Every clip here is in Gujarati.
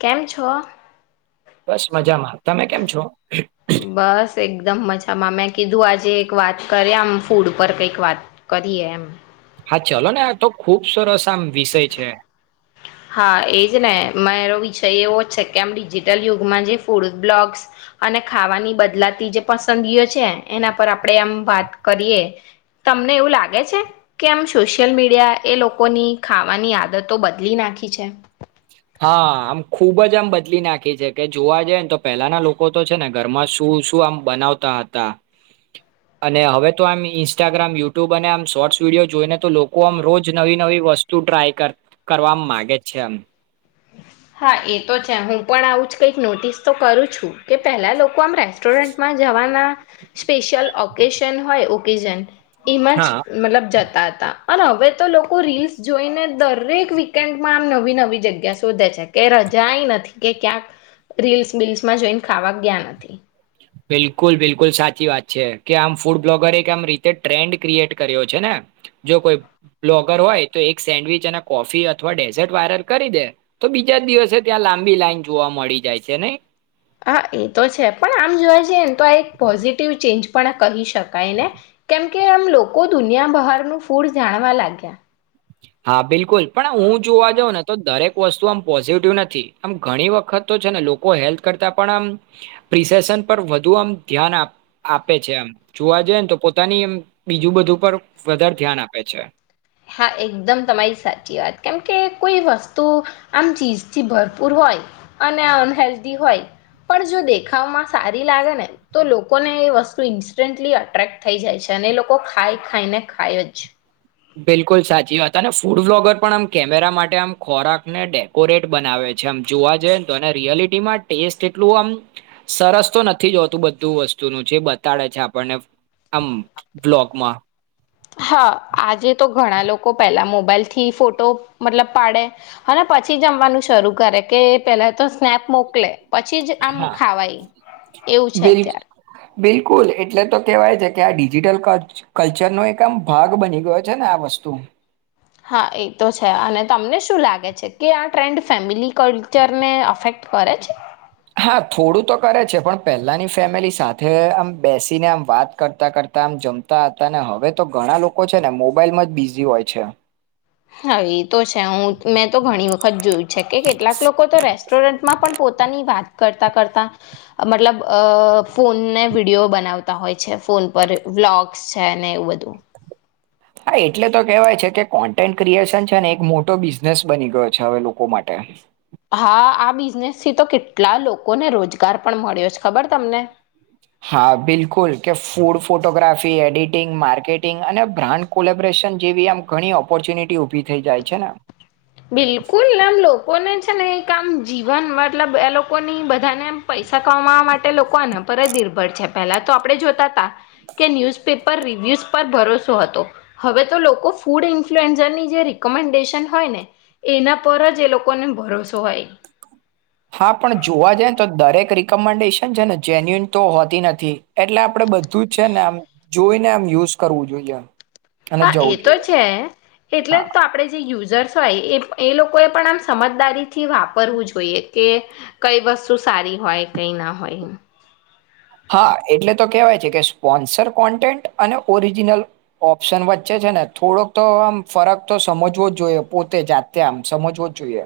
કેમ છો? બસ મજામાં. તમે કેમ છો? બસ. એકદમ મજામાં. મેં કીધું આજે એક વાત કરી આમ ફૂડ પર કઈક વાત કરીએ એમ. હા, ચાલો ને, આ તો ખુબ સરસ આમ વિષય છે. હા, એજ ને મારો વિષય એવો જ છે કે આમ ડિજિટલ યુગમાં જે ફૂડ બ્લોગ્સ અને ખાવાની બદલાતી જે પસંદગીઓ છે એના પર આપણેે એમ વાત કરીએ. તમને એવું લાગે છે કે આમ સોશિયલ મીડિયા એ લોકોની ખાવાની આદતો બદલી નાખી? પખી છે. હા, આમ ખુબ જ આમ બદલી નાખી છે કે જોવા જાય ને તો પહેલાના લોકો તો છે ને ઘરમાં શું શું આમ બનાવતા હતા. અને હવે, તો આમ ઇન્સ્ટાગ્રામ, યુટ્યુબ અને આમ શોર્ટસ વિડીયો જોઈને તો લોકો આમ રોજ નવી નવી વસ્તુ ટ્રાય કરવા માગે જ છે આમ. હા, એ તો છે. હું પણ આવું જ કઈક નોટિસ તો કરું છું કે પહેલા લોકો તું આમ રેસ્ટોરન્ટમાં જવાના? સ્પેશિયલ ઓકેશન હોય, ઓકેજન. ઇમજ હા મતલબ જતાત હવે, તો લોકો રીલ્સ જોઈને દરેક વીકેન્ડમાં આમ નવી નવી જગ્યા શોધે છે કે રજા નથી કે ક્યાંક રીલ્સ-બીલ્સમાં જોઈને ખાવા ગયા નથી. બિલકુલ, બિલકુલ સાચી વાત છે કે આમ ફૂડ બ્લોગર આમ રીતે ટ્રેન્ડ ક્રિએટ કર્યો છે ને. જો કોઈ બ્લોગર હોય તો એક સેન્ડવીચ, અને કોફી અથવા ડેઝર્ટ વાયરલ કરી દે તો બીજા દિવસે ત્યાં લાંબી લાઈન જોવા મળી જાય છે, નઈ? હા, એ તો છે, પણ આમ જોવા જઈએ ને તો આ એક પોઝિટિવ ચેન્જ પણ કહી શકાય ને, કેમકે આમ લોકો દુનિયા બહારનું ફૂડ જાણવા લાગ્યા. હા, બિલકુલ, પણ હું જોવા જાઉં ને તો દરેક વસ્તુ આમ પોઝિટિવ નથી. આમ ઘણી વખત તો છે ને લોકો હેલ્થ કરતા પણ આમ પ્રિસેેશન પર વધુ આમ ધ્યાન આપે છે. એમ જોવા જઈએ ને તો પોતાની એમ બીજું બધું પર વધારે ધ્યાન આપે છે. હા, એકદમ તમારી સાચી વાત, કેમ કે કોઈ વસ્તુ આમ ચીજથી ભરપૂર હોય અને અનહેલ્ધી હોય, પણ જો દેખાવમાં સારી લાગે ને તો લોકોને એ વસ્તુ ઇન્સ્ટન્ટલી અટ્રેક્ટ થઈ જાય છે અને એ લોકો ખાય ખાઈને ખાય જ. બિલકુલ સાચી વાત. અને ફૂડ બ્લોગર પણ આમ કેમેરા માટે આમ ખોરાક ને ડેકોરેટ બનાવે છે. આમ જોવા જઈએ ને તો રિયાલિટીમાં ટેસ્ટ એટલું આમ સરસ તો નથી જોતું બધું વસ્તુનું જે બતાડે છે આપણને. આમ, બ્લોકમાં. હા આજે તો ઘણા લોકો પેલા મોબાઈલ થી ફોટો મતલબ પાડે, અને પછી જમવાનું શરૂ કરે કે પેલા તો સ્નેપ મોકલે. પછી જ આમ હા ખાવાય એવું છે બિલ અત્યારે બિલકુલ, એટલે તો કેહેવાય છે કે આ ડિજિટલ કલ્ચરનો એક આમ ભાગ બની ગયો છે ને આ વસ્તુ. હા, એ તો છે. અને તમને શું લાગે છે કે આ ટ્રેન્ડ ફેમિલી કલ્ચરને અફેક્ટ કરે છે? હા થોડું તો કરે છે, પણ પહેલાની ફેમિલી સાથે આમ બેસીને આમ વાત કરતા કરતા આમ જમતા હતા ને. હવે તો ઘણા લોકો છે ને મોબાઈલમાં જ બિઝી હોય છે. હા, એ તો છે. હું મેં તો ઘણી વખત જોયું છે કે કેટલાક લોકો તો રેસ્ટોરન્ટમાં પણ પોતાની વાત કરતા કરતા, મતલબ અ ફોનને વિડીયો બનાવતા હોય છે, ફોન પર વ્લોગ્સ છે એવું બધું. હા, એટલે તો કેહેવાય છે કે કોન્ટેન્ટ ક્રિએશન છે ને એક મોટો બિઝનેસ બની ગયો છે. હવે, લોકો માટે. હા, આ બિઝનેસથી તો કેટલા લોકોને રોજગાર પણ મળ્યો છે, ખબર તમને? હા, બિલકુલ. કે ફૂડ ફોટોગ્રાફી, એડિટિંગ, માર્કેટિંગ અને બ્રાન્ડ કોલેબરેશન જેવી આમ ઘણી ઓપોર્ચ્યુનિટી ઉભી થઈ જાય છે ને. બિલકુલ, આમ લોકો ને છે ને કામ જીવન મતલબ એ લોકો ની બધાને પૈસા સાક માટે લોકોને પર જ નિર્ભર છે પહેલા તો આપણે જોતા હતા કે ન્યૂઝપેપર રિવ્યુઝ પર ભરોસો હતો હવે તો લોકો ફૂડ ઇન્ફલુએન્ઝરની જે રિકમેન્ડેશન હોય ને એના પર જ એ લોકોને ભરોસો હોય હા પણ જોવા જાય ને તો દરેક રિકમેન્ડેશન છે ને જેન્યુન તો હોતી નથી એટલે આપડે બધું જ છે ને આમ જોઈને આમ યુઝ કરવું જોઈએમ હા એ તો છે એટલે હા તો આપણેે જે યુઝર્સ હોય એ એ લોકોએ પણ આમ સમજદારીથી વાપરવું જોઈએ કે કઈ વસ્તુ સારી હોય કઈ ના હોય હા એટલે તો કેહેવાય છે કે સ્પોન્સર કોન્ટેન્ટ અને ઓરિજિનલ ઓપ્શન વચ્ચે છે ને થોડોક તો આમ ફરક તો સમજવો જ જોઈએ પોતે જાતે આમ સમજવો જ જોઈએ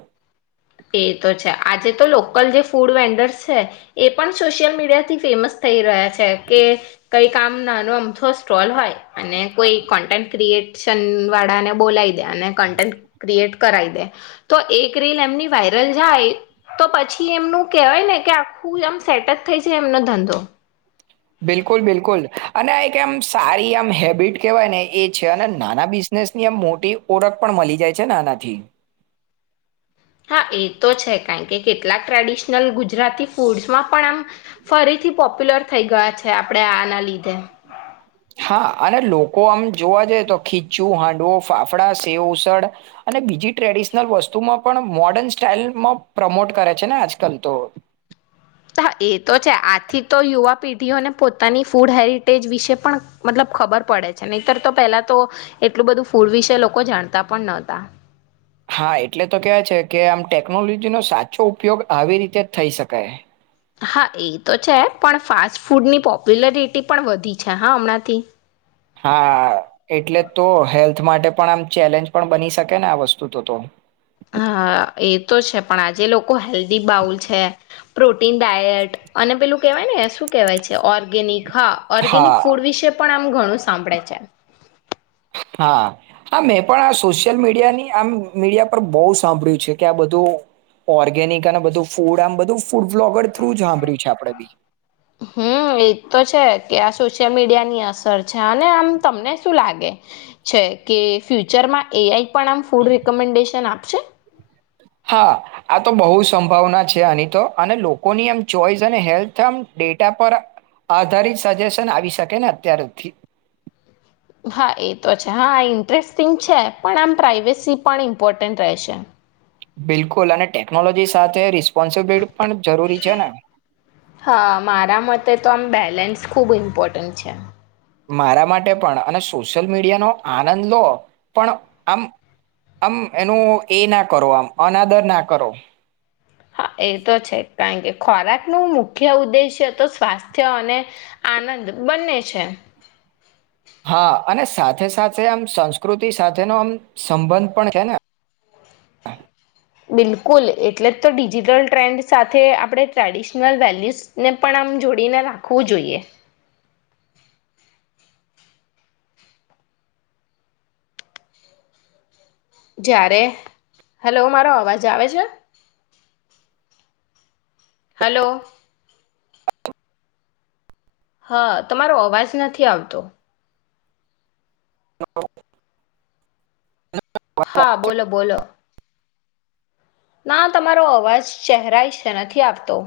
એ તો છે આજે તો લોકલ જે ફૂડ વેન્ડર્સ છે એ પણ સોશિયલ મીડિયાથી ફેમસ થઈ રહ્યા છે કે કઈ કામ નાનો અમથો સ્ટોલ હોય અને કોઈ કન્ટેન્ટ ક્રિએશન વાળાને બોલાવી દે અને કન્ટેન્ટ ક્રિએટ કરાવી દે તો એક રીલ એમની વાયરલ જાય તો પછી એમનું કેહેવાય ને કે આખું આમ સેટ જ થઈ છે એમનો ધંધો બિલકુલ બિલકુલ અને આ એક એમ સારી આમ હેબિટ કેહેવાય ને એ છે અને નાના બિઝનેસની આમ મોટી ઓરખ પણ મળી જાય છે ને આનાથી હા એ તો છે કારણ કે કેટલાક ટ્રેડિશનલ ગુજરાતી ફૂડસમાં પણ આમ ફરીથી પોપ્યુલર થઈ ગયા છે આપડે આના લીધે હા અને લોકો આમ જોવા જઈએ તો ખીચું હાંડવો ફાફડા સેવ ઉસળ અને બીજી ટ્રેડિશનલ વસ્તુમાં પણ મોર્ડર્ન સ્ટાઈલમાં પ્રમોટ કરે છે ને આજકાલ તો હા એ તો છે આથી તો યુવા પેઢીઓને પોતાની ફૂડ હેરિટેજ વિશે પણ મતલબ ખબર પડે છે નહીતર તો પેલા તો એટલું બધું ફૂડ વિશે લોકો જાણતા પણ નતા. હા એટલે તો કેહેવાય છે કે આમ ટેકનોલોજીનો સાચો ઉપયોગ આવી રીતે થઈ શકાય. હા એ તો છે પણ ફાસ્ટ ફૂડની પોપ્યુલરિટી પણ વધી છે હા હમણાંથી હા એટલે તો હેલ્થ માટે પણ આમ ચેલેન્જ પણ બની શકે ને આ વસ્તુ તો તો હ એ તો છે પણ આજે લોકો હેલ્ધી બાઉલ છે પ્રોટીન ડાયટ અને પેલું કેહેવાય ને શું કેહેવાય છે ઓર્ગેનિક હા ઓર્ગેનિક હા, ફૂડ વિશે પણ આમ ઘણું સાંભળે છે. હા હા મેં પણ આ સોશિયલ મીડિયાની આમ મીડિયા પર બહુ સાંભળ્યું છે કે આ બધું ઓર્ગેનિક અને બધું ફૂડ આમ બધું ફૂડ બ્લોગર થ્રુ સાંભર્યું છે આપડે બી હમ એ તો છે કે આ સોશિયલ મીડિયાની અસર છે અને આમ તમને શું લાગે છે કે ફ્યુચરમાં એ આઈ પણ આ ફૂડ રેમેન્ડેશન આપ હા આ તો બહુ સંભાવના છે આની તો અને લોકોની આમ ચોઈસ અને હેલ્થ આમ ડેટા પર આધારિત સજેશન આવી શકે ને અત્યાર સુથી હા એ તો છે હા ઇન્ટરેસ્ટિંગ છે પણ આમ પ્રાઇવેસી પણ ઇમ્પોર્ટન્ટ રહેશે. બિલકુલ અને ટેકનોલોજી સાથે રિસ્પોન્સિબિલિટી પણ જરૂરી છે ને હા મારા મતે તો આમ બેલેન્સ ખૂબ ઇમ્પોર્ટન્ટ છે. મારા માટે પણ અને સોશિયલ મીડિયાનો આનંદ લો પણ આમ આમ એનું એ ના કરો આમ અનાદર ના કરો. હા એ તો છે કઈ કે ખોરાક ન મુખ્ય ઉદ્દેશ્ય તો સ્વાસ્થ્ય અને આનંદ બને છે. હા અને સાથે સાથે આમ સંસ્કૃતિ સાથેનો આમ સંબંધ પણ છે ને. બિલકુલ એટલે જ તો ડિજિટલ ટ્રેન્ડ સાથે આપણે ટ્રેડિશનલ વેલ્યુસને પણ આમ જોડીને રાખવું જોઈએ. જ્યારે હેલો મારો અવાજ આવે છે. હલો. હા તમારો અવાજ નથી આવતો. ન હા બોલો બોલો. ના તમારો અવાજ ચહેરાઈ નથી આવતો.